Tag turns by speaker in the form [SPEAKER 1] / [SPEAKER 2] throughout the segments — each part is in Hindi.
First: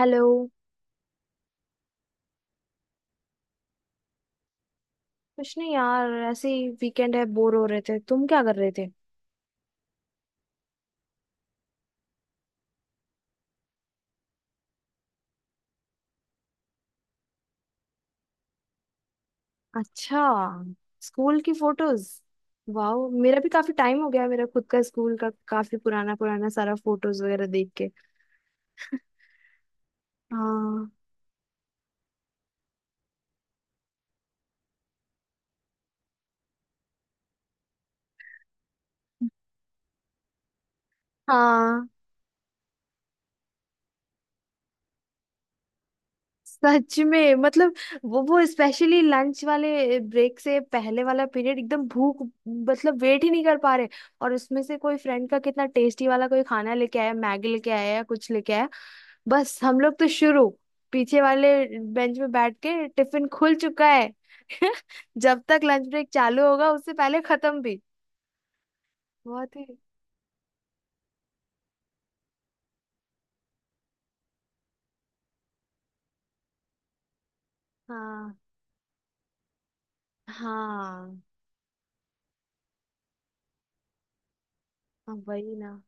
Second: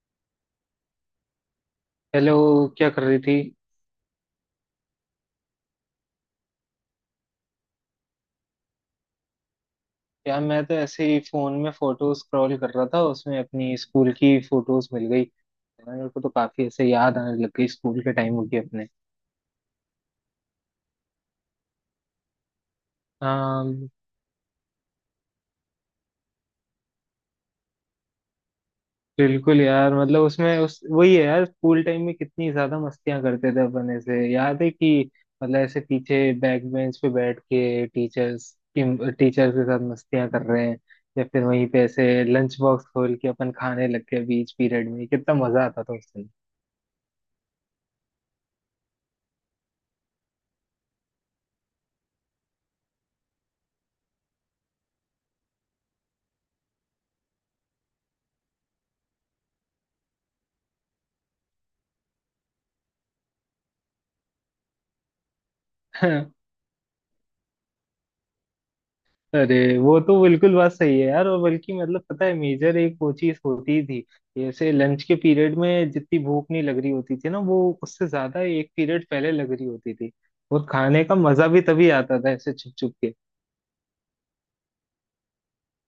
[SPEAKER 1] हेलो।
[SPEAKER 2] हेलो। क्या कर रही थी?
[SPEAKER 1] कुछ नहीं यार, ऐसे ही वीकेंड है, बोर हो रहे थे। तुम क्या कर रहे थे?
[SPEAKER 2] यार मैं तो ऐसे ही फोन में फोटो स्क्रॉल कर रहा था, उसमें अपनी स्कूल की फोटोज मिल गई यार, मेरे को तो काफी ऐसे याद आने लग गई स्कूल के टाइम की अपने।
[SPEAKER 1] अच्छा, स्कूल की फोटोज, वाह। मेरा भी काफी
[SPEAKER 2] हाँ।
[SPEAKER 1] टाइम हो गया है, मेरा खुद का स्कूल का काफी पुराना पुराना सारा फोटोज वगैरह देख के।
[SPEAKER 2] बिल्कुल यार। मतलब उसमें उस
[SPEAKER 1] हाँ।
[SPEAKER 2] वही है यार, स्कूल टाइम में कितनी ज्यादा मस्तियां करते थे अपन। ऐसे याद है कि मतलब ऐसे पीछे बैक बेंच पे बैठ के टीचर्स के साथ मस्तियां कर रहे हैं, या फिर वहीं पे
[SPEAKER 1] हाँ,
[SPEAKER 2] ऐसे लंच बॉक्स खोल के अपन खाने लग गए बीच पीरियड में। कितना मजा आता था उस दिन।
[SPEAKER 1] सच में। मतलब वो स्पेशली लंच वाले ब्रेक से पहले वाला पीरियड, एकदम भूख। मतलब वेट ही नहीं कर पा रहे। और उसमें से कोई फ्रेंड का कितना टेस्टी वाला कोई खाना लेके आया, मैगी लेके आया या कुछ लेके आया, बस हम लोग तो शुरू। पीछे वाले बेंच में बैठ के टिफिन खुल चुका है। जब तक लंच ब्रेक चालू होगा उससे पहले खत्म भी। बहुत
[SPEAKER 2] अरे
[SPEAKER 1] ही।
[SPEAKER 2] वो तो बिल्कुल बात सही है यार। और बल्कि मतलब पता है, मेजर एक वो चीज होती थी, जैसे लंच के पीरियड में जितनी भूख नहीं लग रही होती थी ना, वो उससे
[SPEAKER 1] हाँ,
[SPEAKER 2] ज्यादा एक पीरियड पहले लग रही होती थी। और खाने का
[SPEAKER 1] हाँ,
[SPEAKER 2] मजा भी तभी आता था ऐसे छुप छुप के।
[SPEAKER 1] हाँ, वही ना।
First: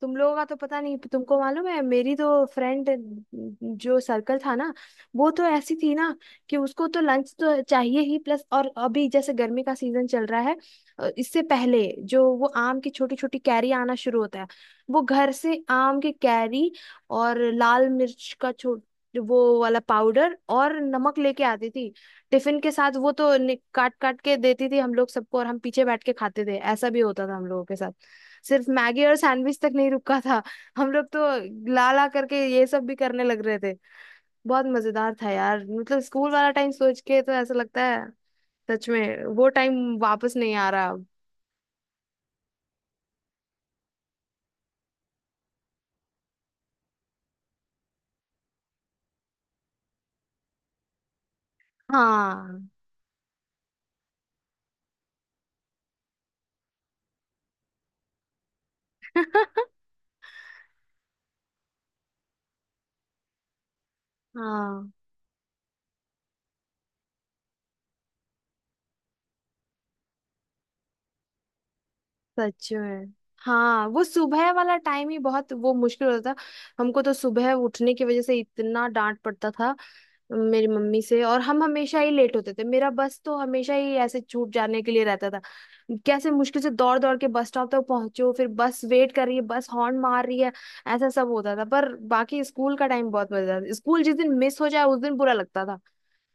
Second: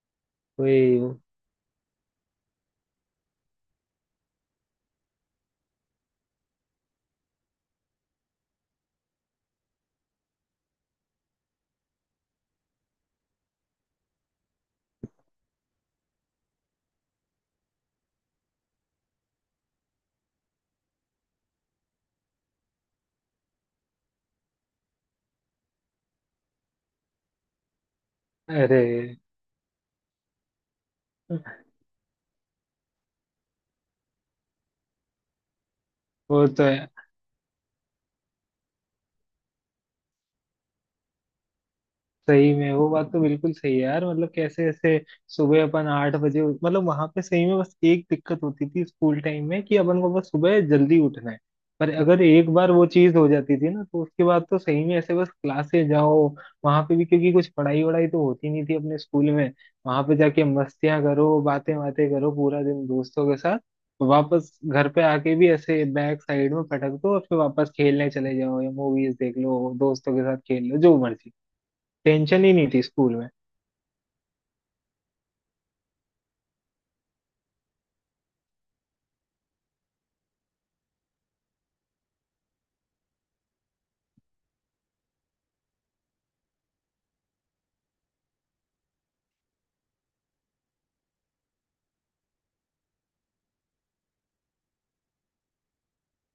[SPEAKER 1] तुम लोगों का तो पता नहीं,
[SPEAKER 2] वही।
[SPEAKER 1] तुमको मालूम है मेरी तो फ्रेंड जो सर्कल था ना, वो तो ऐसी थी ना कि उसको तो लंच तो चाहिए ही, प्लस और अभी जैसे गर्मी का सीजन चल रहा है, इससे पहले जो वो आम की छोटी छोटी कैरी आना शुरू होता है, वो घर से आम की कैरी और लाल मिर्च का छोट, वो वाला पाउडर और नमक लेके आती थी टिफिन के साथ। वो तो काट काट के देती थी हम लोग सबको, और हम पीछे बैठ के खाते थे। ऐसा भी होता था हम लोगों के साथ, सिर्फ
[SPEAKER 2] अरे
[SPEAKER 1] मैगी और सैंडविच तक नहीं रुका था, हम लोग तो ला ला करके ये सब भी करने लग रहे थे। बहुत मजेदार था यार, मतलब स्कूल
[SPEAKER 2] वो
[SPEAKER 1] वाला
[SPEAKER 2] तो
[SPEAKER 1] टाइम
[SPEAKER 2] है।
[SPEAKER 1] सोच के तो ऐसा लगता है सच में वो टाइम वापस नहीं आ रहा अब।
[SPEAKER 2] सही में वो बात तो बिल्कुल सही है यार। मतलब कैसे ऐसे सुबह अपन 8 बजे, मतलब वहां पे सही में बस एक दिक्कत होती थी स्कूल टाइम में कि अपन को बस सुबह जल्दी उठना है। पर अगर एक
[SPEAKER 1] हाँ।
[SPEAKER 2] बार वो चीज हो जाती थी ना, तो उसके बाद तो सही में ऐसे बस क्लासे जाओ वहां पे भी, क्योंकि कुछ पढ़ाई वढ़ाई तो होती नहीं थी अपने स्कूल में। वहां पे जाके मस्तियां करो, बातें बातें करो पूरा दिन दोस्तों के साथ। तो वापस घर
[SPEAKER 1] हाँ,
[SPEAKER 2] पे आके भी ऐसे बैक साइड में पटक दो और फिर वापस खेलने चले जाओ, या मूवीज देख लो, दोस्तों के साथ खेल लो जो मर्जी। टेंशन ही
[SPEAKER 1] सच
[SPEAKER 2] नहीं थी
[SPEAKER 1] में।
[SPEAKER 2] स्कूल में।
[SPEAKER 1] हाँ, वो सुबह वाला टाइम ही बहुत वो मुश्किल होता था। हमको तो सुबह उठने की वजह से इतना डांट पड़ता था मेरी मम्मी से, और हम हमेशा ही लेट होते थे, मेरा बस तो हमेशा ही ऐसे छूट जाने के लिए रहता था। कैसे मुश्किल से दौड़ दौड़ के बस स्टॉप तक पहुंचो, फिर बस वेट कर रही है, बस हॉर्न मार रही है, ऐसा सब होता था। पर बाकी स्कूल का टाइम बहुत मजेदार था। स्कूल जिस दिन मिस हो जाए उस दिन बुरा लगता था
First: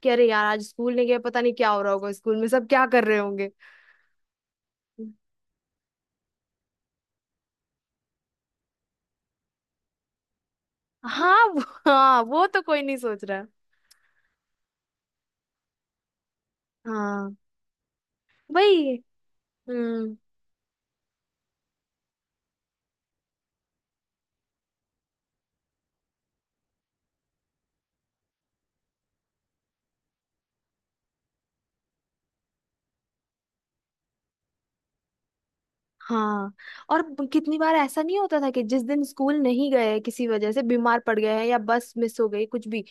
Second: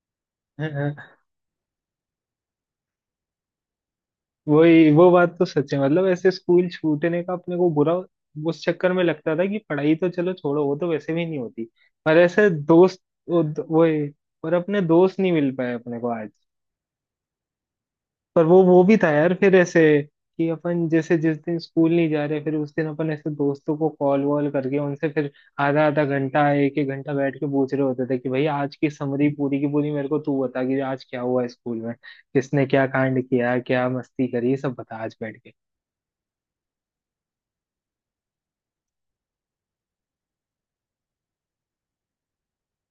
[SPEAKER 1] कि अरे यार आज स्कूल नहीं गए, पता नहीं क्या हो रहा होगा स्कूल में, सब क्या कर रहे होंगे।
[SPEAKER 2] वही। वो बात तो सच है, मतलब ऐसे स्कूल छूटने का अपने को बुरा उस चक्कर में लगता था कि पढ़ाई तो चलो छोड़ो, वो तो वैसे भी नहीं होती, पर
[SPEAKER 1] हाँ, वो
[SPEAKER 2] ऐसे
[SPEAKER 1] तो कोई नहीं
[SPEAKER 2] दोस्त
[SPEAKER 1] सोच
[SPEAKER 2] वो
[SPEAKER 1] रहा।
[SPEAKER 2] वो- और अपने दोस्त नहीं मिल पाए अपने को आज।
[SPEAKER 1] हाँ,
[SPEAKER 2] पर वो
[SPEAKER 1] वही।
[SPEAKER 2] भी था यार, फिर ऐसे
[SPEAKER 1] हम्म।
[SPEAKER 2] कि अपन जैसे जिस दिन स्कूल नहीं जा रहे, फिर उस दिन अपन ऐसे दोस्तों को कॉल वॉल करके उनसे फिर आधा आधा घंटा एक एक घंटा बैठ के पूछ रहे होते थे कि भाई आज की समरी पूरी की पूरी मेरे को तू बता कि आज क्या हुआ स्कूल में, किसने क्या कांड किया, क्या मस्ती करी, ये सब बता आज बैठ के।
[SPEAKER 1] हाँ। और कितनी बार ऐसा नहीं होता था कि जिस दिन स्कूल नहीं गए किसी वजह से, बीमार पड़ गए हैं या बस मिस हो गई कुछ भी,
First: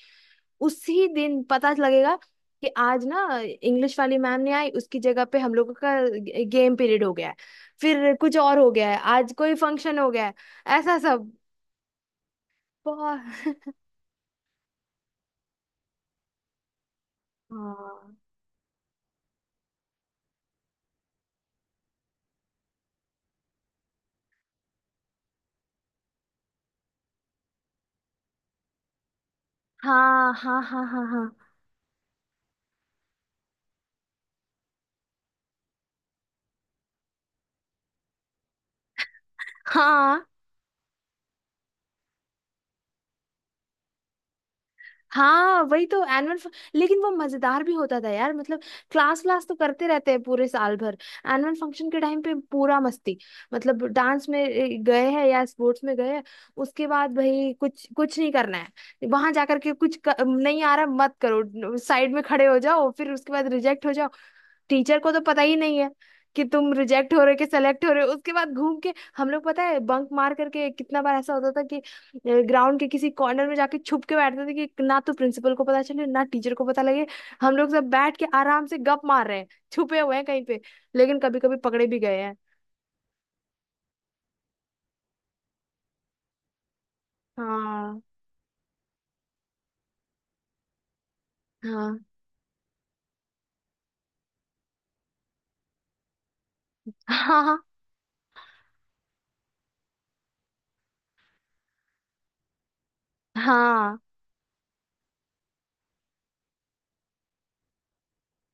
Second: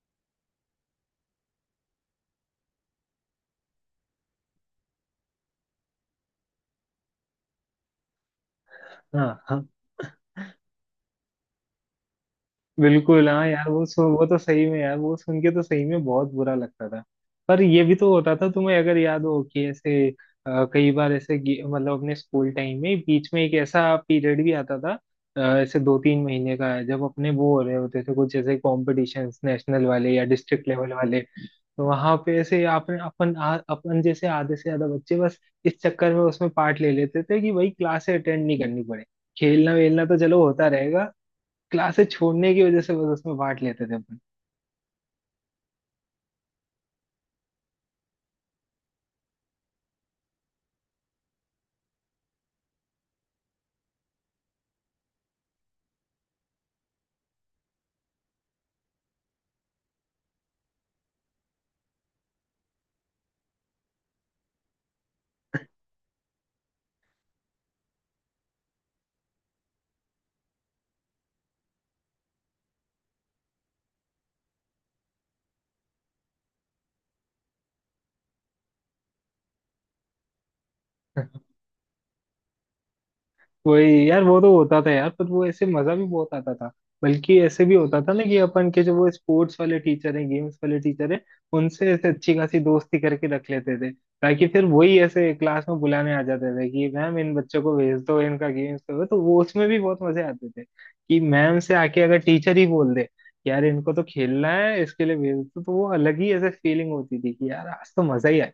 [SPEAKER 1] उसी दिन पता लगेगा कि आज ना इंग्लिश वाली मैम नहीं आई, उसकी जगह पे हम लोगों का गेम पीरियड हो गया है, फिर कुछ और हो गया है, आज
[SPEAKER 2] हाँ,
[SPEAKER 1] कोई
[SPEAKER 2] हाँ।
[SPEAKER 1] फंक्शन हो गया है, ऐसा सब।
[SPEAKER 2] बिल्कुल हाँ
[SPEAKER 1] बहुत।
[SPEAKER 2] यार वो तो सही में यार वो सुन के तो सही में बहुत बुरा लगता था। पर ये भी तो
[SPEAKER 1] हाँ,
[SPEAKER 2] होता था, तुम्हें अगर याद हो कि ऐसे कई बार ऐसे मतलब अपने स्कूल टाइम में बीच में एक ऐसा पीरियड भी आता था, ऐसे दो तीन महीने का, जब अपने वो हो रहे होते थे कुछ ऐसे कॉम्पिटिशन्स नेशनल वाले या
[SPEAKER 1] हाँ, हाँ,
[SPEAKER 2] डिस्ट्रिक्ट
[SPEAKER 1] हाँ,
[SPEAKER 2] लेवल
[SPEAKER 1] हाँ,
[SPEAKER 2] वाले,
[SPEAKER 1] हाँ,
[SPEAKER 2] तो वहां पे ऐसे अपन जैसे आधे से ज्यादा बच्चे बस इस चक्कर में उसमें पार्ट ले लेते थे कि भाई क्लासे अटेंड नहीं करनी पड़े, खेलना वेलना तो
[SPEAKER 1] हाँ,
[SPEAKER 2] चलो होता रहेगा, क्लासेस छोड़ने की वजह से बस उसमें बांट लेते थे अपन।
[SPEAKER 1] हाँ, वही तो। एनुअल, लेकिन वो मजेदार भी होता था यार। मतलब क्लास व्लास तो करते रहते हैं पूरे साल भर, एनुअल फंक्शन के टाइम पे पूरा मस्ती। मतलब डांस में गए हैं या स्पोर्ट्स में गए हैं, उसके बाद भाई कुछ कुछ नहीं करना है, वहां जाकर के कुछ नहीं आ रहा, मत करो, साइड में खड़े हो जाओ, फिर उसके बाद रिजेक्ट हो जाओ। टीचर को तो पता ही नहीं है कि तुम रिजेक्ट हो रहे हो कि सेलेक्ट हो रहे हो। उसके बाद घूम के हम लोग, पता है, बंक मार करके कितना बार ऐसा होता था कि ग्राउंड के किसी कॉर्नर में जाके छुप के बैठते थे कि ना तो प्रिंसिपल को पता चले ना टीचर को पता लगे, हम लोग सब बैठ के आराम से गप मार रहे हैं, छुपे हुए हैं कहीं पे। लेकिन कभी कभी पकड़े भी गए हैं।
[SPEAKER 2] वही। यार वो तो होता था यार, पर वो ऐसे मजा भी बहुत आता था। बल्कि ऐसे भी होता
[SPEAKER 1] हाँ,
[SPEAKER 2] था ना कि अपन के जो वो स्पोर्ट्स वाले टीचर हैं, गेम्स वाले टीचर हैं, उनसे
[SPEAKER 1] हाँ,
[SPEAKER 2] ऐसे अच्छी खासी दोस्ती करके रख लेते थे। ताकि फिर वही ऐसे क्लास में बुलाने आ जाते थे कि मैम इन
[SPEAKER 1] हाँ,
[SPEAKER 2] बच्चों को भेज दो, इनका गेम्स करो, तो वो उसमें भी बहुत मजे आते थे कि मैम से आके अगर टीचर ही बोल दे यार इनको
[SPEAKER 1] हाँ।
[SPEAKER 2] तो खेलना है, इसके लिए भेज दो, तो वो अलग ही ऐसे फीलिंग होती थी कि यार आज तो मजा ही आ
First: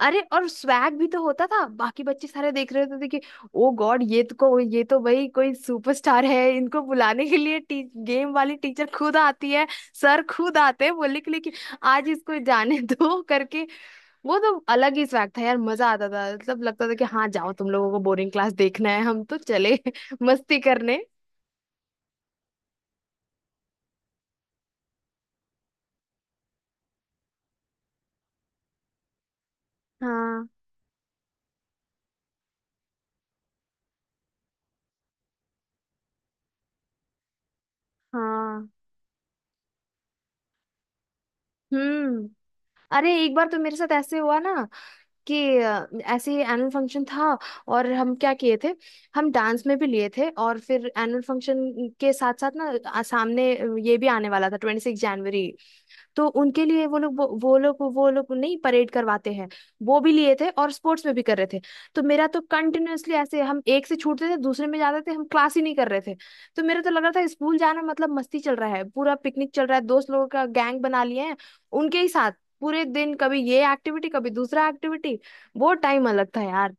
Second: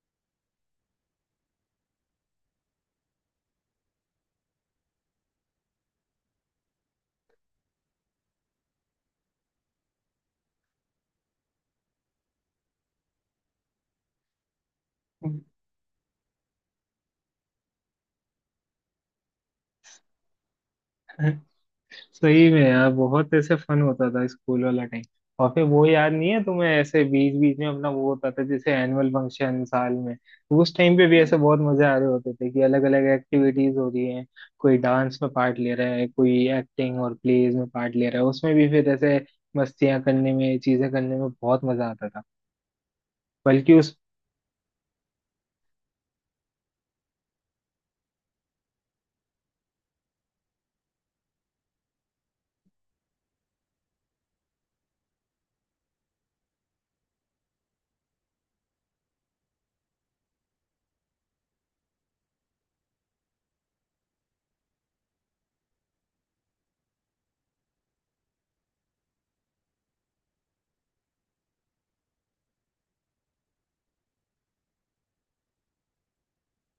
[SPEAKER 1] अरे और स्वैग भी तो होता था, बाकी बच्चे सारे देख रहे होते थे कि ओ गॉड ये तो को, ये तो भाई कोई सुपरस्टार है, इनको बुलाने के लिए गेम वाली टीचर खुद आती है, सर खुद आते हैं बोलने के लिए कि आज इसको जाने दो करके। वो तो अलग ही स्वैग
[SPEAKER 2] गया।
[SPEAKER 1] था यार, मजा आता था। मतलब लगता था कि हाँ जाओ, तुम लोगों को बोरिंग क्लास देखना है, हम तो चले मस्ती करने।
[SPEAKER 2] सही में यार बहुत ऐसे फन होता था स्कूल वाला टाइम। और फिर वो याद नहीं है तुम्हें, ऐसे बीच बीच में अपना वो होता था जैसे एनुअल फंक्शन साल में,
[SPEAKER 1] हाँ,
[SPEAKER 2] तो उस टाइम पे भी ऐसे बहुत मजे आ रहे होते थे कि अलग अलग एक्टिविटीज हो रही हैं। कोई डांस में पार्ट ले रहा है, कोई एक्टिंग और प्लेज में पार्ट ले रहा है, उसमें
[SPEAKER 1] हाँ।
[SPEAKER 2] भी फिर ऐसे मस्तियां करने में, चीजें करने में बहुत मजा आता था।
[SPEAKER 1] हम्म। अरे एक बार तो
[SPEAKER 2] बल्कि
[SPEAKER 1] मेरे साथ
[SPEAKER 2] उस,
[SPEAKER 1] ऐसे हुआ ना कि ऐसे ही एनुअल फंक्शन था, और हम क्या किए थे, हम डांस में भी लिए थे। और फिर एनुअल फंक्शन के साथ साथ ना, सामने ये भी आने वाला था 26 जनवरी, तो उनके लिए वो लोग, वो लोग नहीं, परेड करवाते हैं, वो भी लिए थे, और स्पोर्ट्स में भी कर रहे थे। तो मेरा तो कंटिन्यूअसली ऐसे हम एक से छूटते थे दूसरे में जाते थे, हम क्लास ही नहीं कर रहे थे। तो मेरा तो लग रहा था स्कूल जाना मतलब मस्ती चल रहा है, पूरा पिकनिक चल रहा है। दोस्त लोगों का गैंग बना लिए हैं उनके ही साथ, पूरे दिन कभी ये एक्टिविटी कभी दूसरा एक्टिविटी। वो टाइम अलग था यार।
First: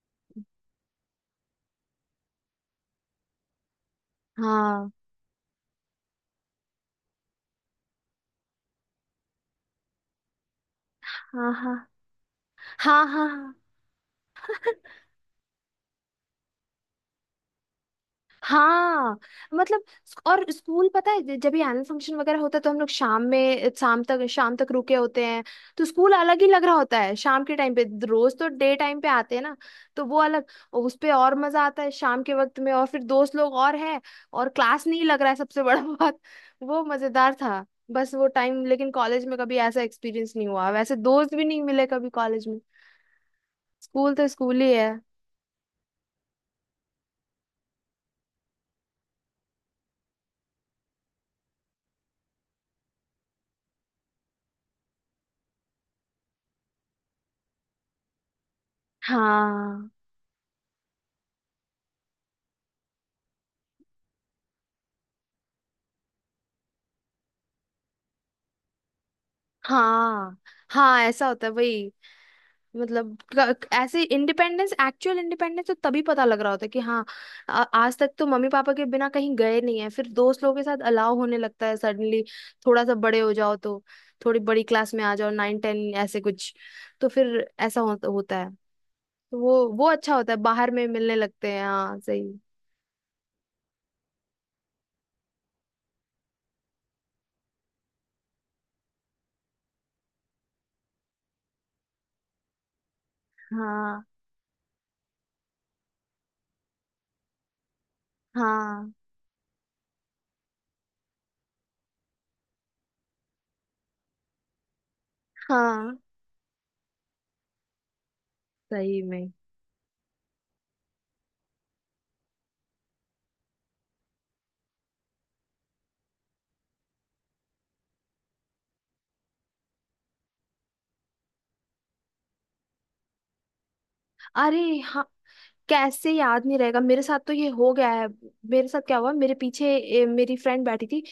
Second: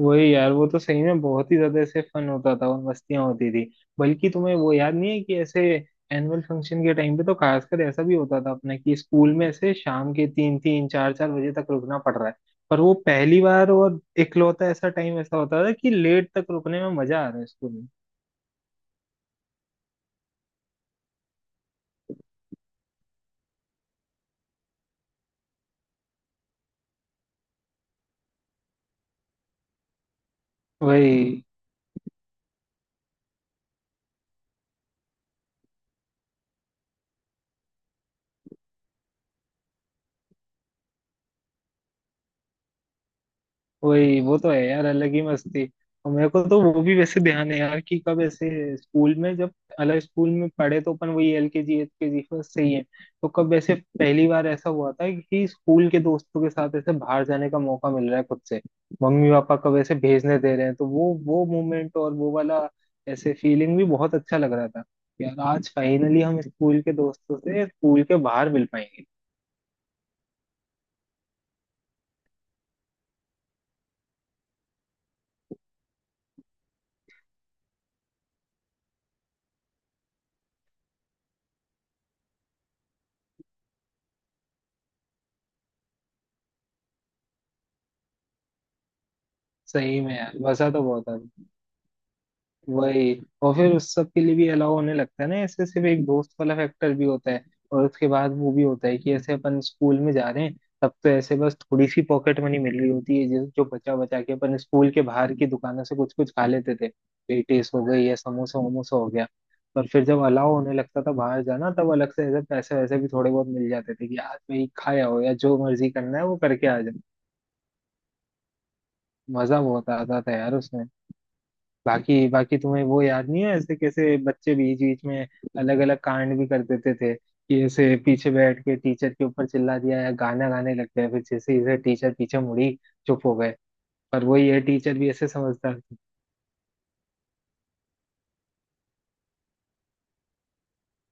[SPEAKER 2] वही। यार वो तो सही में बहुत ही ज्यादा ऐसे फन होता था और मस्तियां होती थी। बल्कि तुम्हें वो
[SPEAKER 1] हाँ,
[SPEAKER 2] याद नहीं है कि ऐसे एनुअल फंक्शन के टाइम पे तो खासकर ऐसा भी होता था अपने कि स्कूल में ऐसे शाम के तीन तीन चार चार
[SPEAKER 1] हाँ,
[SPEAKER 2] बजे तक
[SPEAKER 1] हाँ,
[SPEAKER 2] रुकना पड़ रहा है। पर वो
[SPEAKER 1] हाँ, हाँ,
[SPEAKER 2] पहली
[SPEAKER 1] हाँ,
[SPEAKER 2] बार और इकलौता ऐसा टाइम ऐसा होता था कि लेट तक रुकने में मजा आ रहा है स्कूल में।
[SPEAKER 1] हाँ। मतलब और स्कूल पता है जब भी एनुअल फंक्शन वगैरह होता है तो हम लोग शाम में, शाम तक रुके होते हैं। तो स्कूल अलग ही लग रहा होता है शाम के टाइम पे, रोज तो डे टाइम पे आते हैं ना, तो वो अलग। उस पे
[SPEAKER 2] वही।
[SPEAKER 1] और मजा आता है शाम के वक्त में, और फिर दोस्त लोग और हैं, और क्लास नहीं लग रहा है सबसे बड़ा बात। वो मजेदार था बस वो टाइम। लेकिन कॉलेज में कभी ऐसा एक्सपीरियंस नहीं हुआ, वैसे दोस्त भी नहीं मिले कभी कॉलेज। स्कूल
[SPEAKER 2] वही,
[SPEAKER 1] तो
[SPEAKER 2] वो तो
[SPEAKER 1] स्कूल
[SPEAKER 2] है
[SPEAKER 1] ही
[SPEAKER 2] यार,
[SPEAKER 1] है।
[SPEAKER 2] अलग ही मस्ती। और मेरे को तो वो भी वैसे ध्यान है यार कि कब ऐसे स्कूल में, जब अलग स्कूल में पढ़े, तो अपन वही LKG UKG फर्स्ट से ही है। तो कब वैसे पहली बार ऐसा हुआ था कि स्कूल के दोस्तों के साथ ऐसे बाहर जाने का मौका मिल रहा है खुद से, मम्मी पापा कब
[SPEAKER 1] हाँ,
[SPEAKER 2] ऐसे भेजने दे रहे हैं। तो वो मोमेंट और वो वाला ऐसे फीलिंग भी बहुत अच्छा लग रहा था, यार आज फाइनली हम स्कूल के दोस्तों से स्कूल के बाहर मिल पाएंगे।
[SPEAKER 1] हाँ, हाँ, ऐसा होता है, वही। मतलब ऐसे इंडिपेंडेंस, एक्चुअल इंडिपेंडेंस तो तभी पता लग रहा होता है कि हाँ आज तक तो मम्मी पापा के बिना कहीं गए नहीं है, फिर दोस्त लोगों के साथ अलाव होने लगता है सडनली। थोड़ा सा बड़े हो जाओ तो, थोड़ी बड़ी क्लास में आ जाओ, 9 10 ऐसे कुछ, तो फिर ऐसा होता है। तो वो
[SPEAKER 2] सही
[SPEAKER 1] अच्छा
[SPEAKER 2] में
[SPEAKER 1] होता है
[SPEAKER 2] यार मजा
[SPEAKER 1] बाहर
[SPEAKER 2] तो
[SPEAKER 1] में
[SPEAKER 2] बहुत
[SPEAKER 1] मिलने
[SPEAKER 2] आ
[SPEAKER 1] लगते हैं। हाँ, सही।
[SPEAKER 2] वही। और फिर उस सब के लिए भी अलाउ होने लगता है ना ऐसे, सिर्फ एक दोस्त वाला फैक्टर भी होता है। और उसके बाद वो भी होता है कि ऐसे अपन स्कूल में जा रहे हैं, तब तो ऐसे बस थोड़ी सी पॉकेट मनी मिल रही होती है, जिस जो बचा
[SPEAKER 1] हाँ,
[SPEAKER 2] बचा के अपन स्कूल के बाहर की दुकानों से कुछ कुछ खा लेते थे, पेटीज हो गई या समोसा
[SPEAKER 1] हाँ,
[SPEAKER 2] वमोसा हो गया। पर फिर जब अलाउ होने लगता था बाहर जाना, तब अलग से ऐसे पैसे वैसे भी थोड़े बहुत मिल जाते थे कि आज भाई खाया हो या जो मर्जी
[SPEAKER 1] हाँ,
[SPEAKER 2] करना है वो करके आ जाओ।
[SPEAKER 1] सही में।
[SPEAKER 2] मजा बहुत आता था यार उसमें। बाकी बाकी तुम्हें वो याद नहीं है ऐसे, कैसे बच्चे बीच बीच में अलग अलग कांड भी कर देते थे कि ऐसे पीछे बैठ के टीचर के ऊपर चिल्ला दिया या गाना गाने लग गया, फिर जैसे इसे टीचर पीछे मुड़ी चुप हो गए। पर वही है,
[SPEAKER 1] अरे
[SPEAKER 2] टीचर
[SPEAKER 1] हाँ,
[SPEAKER 2] भी ऐसे समझदार थे।
[SPEAKER 1] कैसे याद नहीं रहेगा, मेरे साथ तो ये हो गया है। मेरे साथ क्या हुआ, मेरे पीछे मेरी फ्रेंड बैठी थी,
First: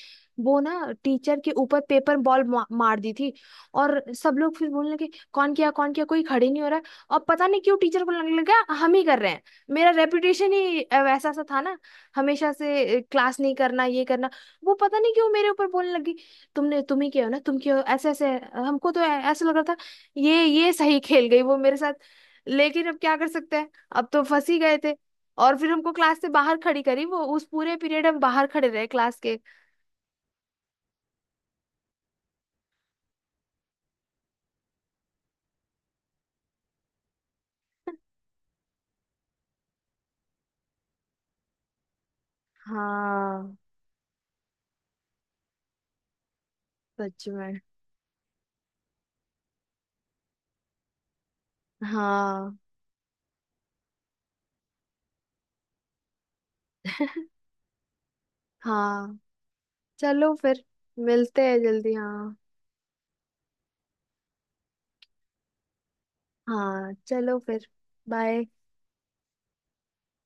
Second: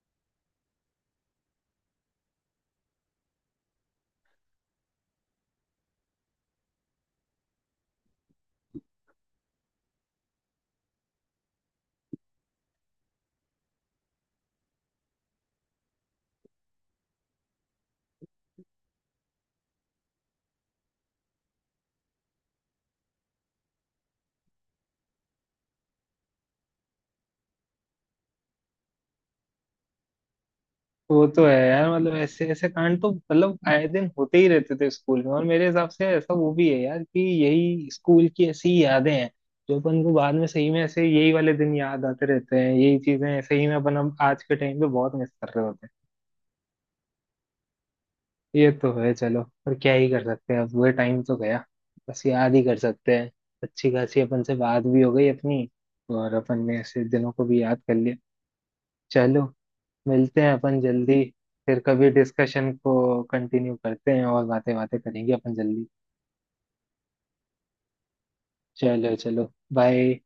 [SPEAKER 1] वो ना टीचर के ऊपर पेपर बॉल मार दी थी। और सब लोग फिर बोलने लगे कौन किया कौन किया, कोई खड़े नहीं हो रहा है। और पता नहीं क्यों टीचर को लगने लगा हम ही कर रहे हैं। मेरा रेपुटेशन ही वैसा सा था ना, हमेशा से क्लास नहीं करना ये करना। वो पता नहीं क्यों मेरे ऊपर बोलने लगी, तुमने, तुम ही किया हो ना, तुम क्यों, ऐसे ऐसे। हमको तो ऐसा लग रहा था ये सही खेल गई वो मेरे साथ। लेकिन अब क्या कर सकते हैं, अब तो फंस ही गए थे। और फिर हमको क्लास से बाहर खड़ी करी वो, उस पूरे पीरियड हम बाहर खड़े रहे क्लास के।
[SPEAKER 2] तो वो तो है यार, मतलब ऐसे ऐसे कांड तो मतलब आए दिन होते ही रहते थे स्कूल में। और मेरे हिसाब से ऐसा वो भी है यार कि यही स्कूल की ऐसी ही यादें हैं जो अपन को बाद में सही में ऐसे यही वाले दिन याद आते रहते हैं, यही चीजें
[SPEAKER 1] हाँ,
[SPEAKER 2] सही में अपन अब आज के टाइम पे बहुत मिस कर रहे होते हैं।
[SPEAKER 1] सच में।
[SPEAKER 2] ये तो है। चलो पर क्या ही कर सकते हैं, अब वो टाइम तो गया, बस याद
[SPEAKER 1] हाँ,
[SPEAKER 2] ही कर सकते हैं। अच्छी खासी अपन से बात भी हो गई अपनी, और अपन ने ऐसे दिनों को भी याद कर लिया।
[SPEAKER 1] हाँ।
[SPEAKER 2] चलो।
[SPEAKER 1] चलो
[SPEAKER 2] मिलते हैं
[SPEAKER 1] फिर,
[SPEAKER 2] अपन जल्दी।
[SPEAKER 1] मिलते हैं
[SPEAKER 2] फिर
[SPEAKER 1] जल्दी।
[SPEAKER 2] कभी
[SPEAKER 1] हाँ,
[SPEAKER 2] डिस्कशन को कंटिन्यू करते हैं और बातें बातें करेंगे अपन जल्दी।
[SPEAKER 1] हाँ, चलो फिर, बाय।
[SPEAKER 2] चलो चलो बाय।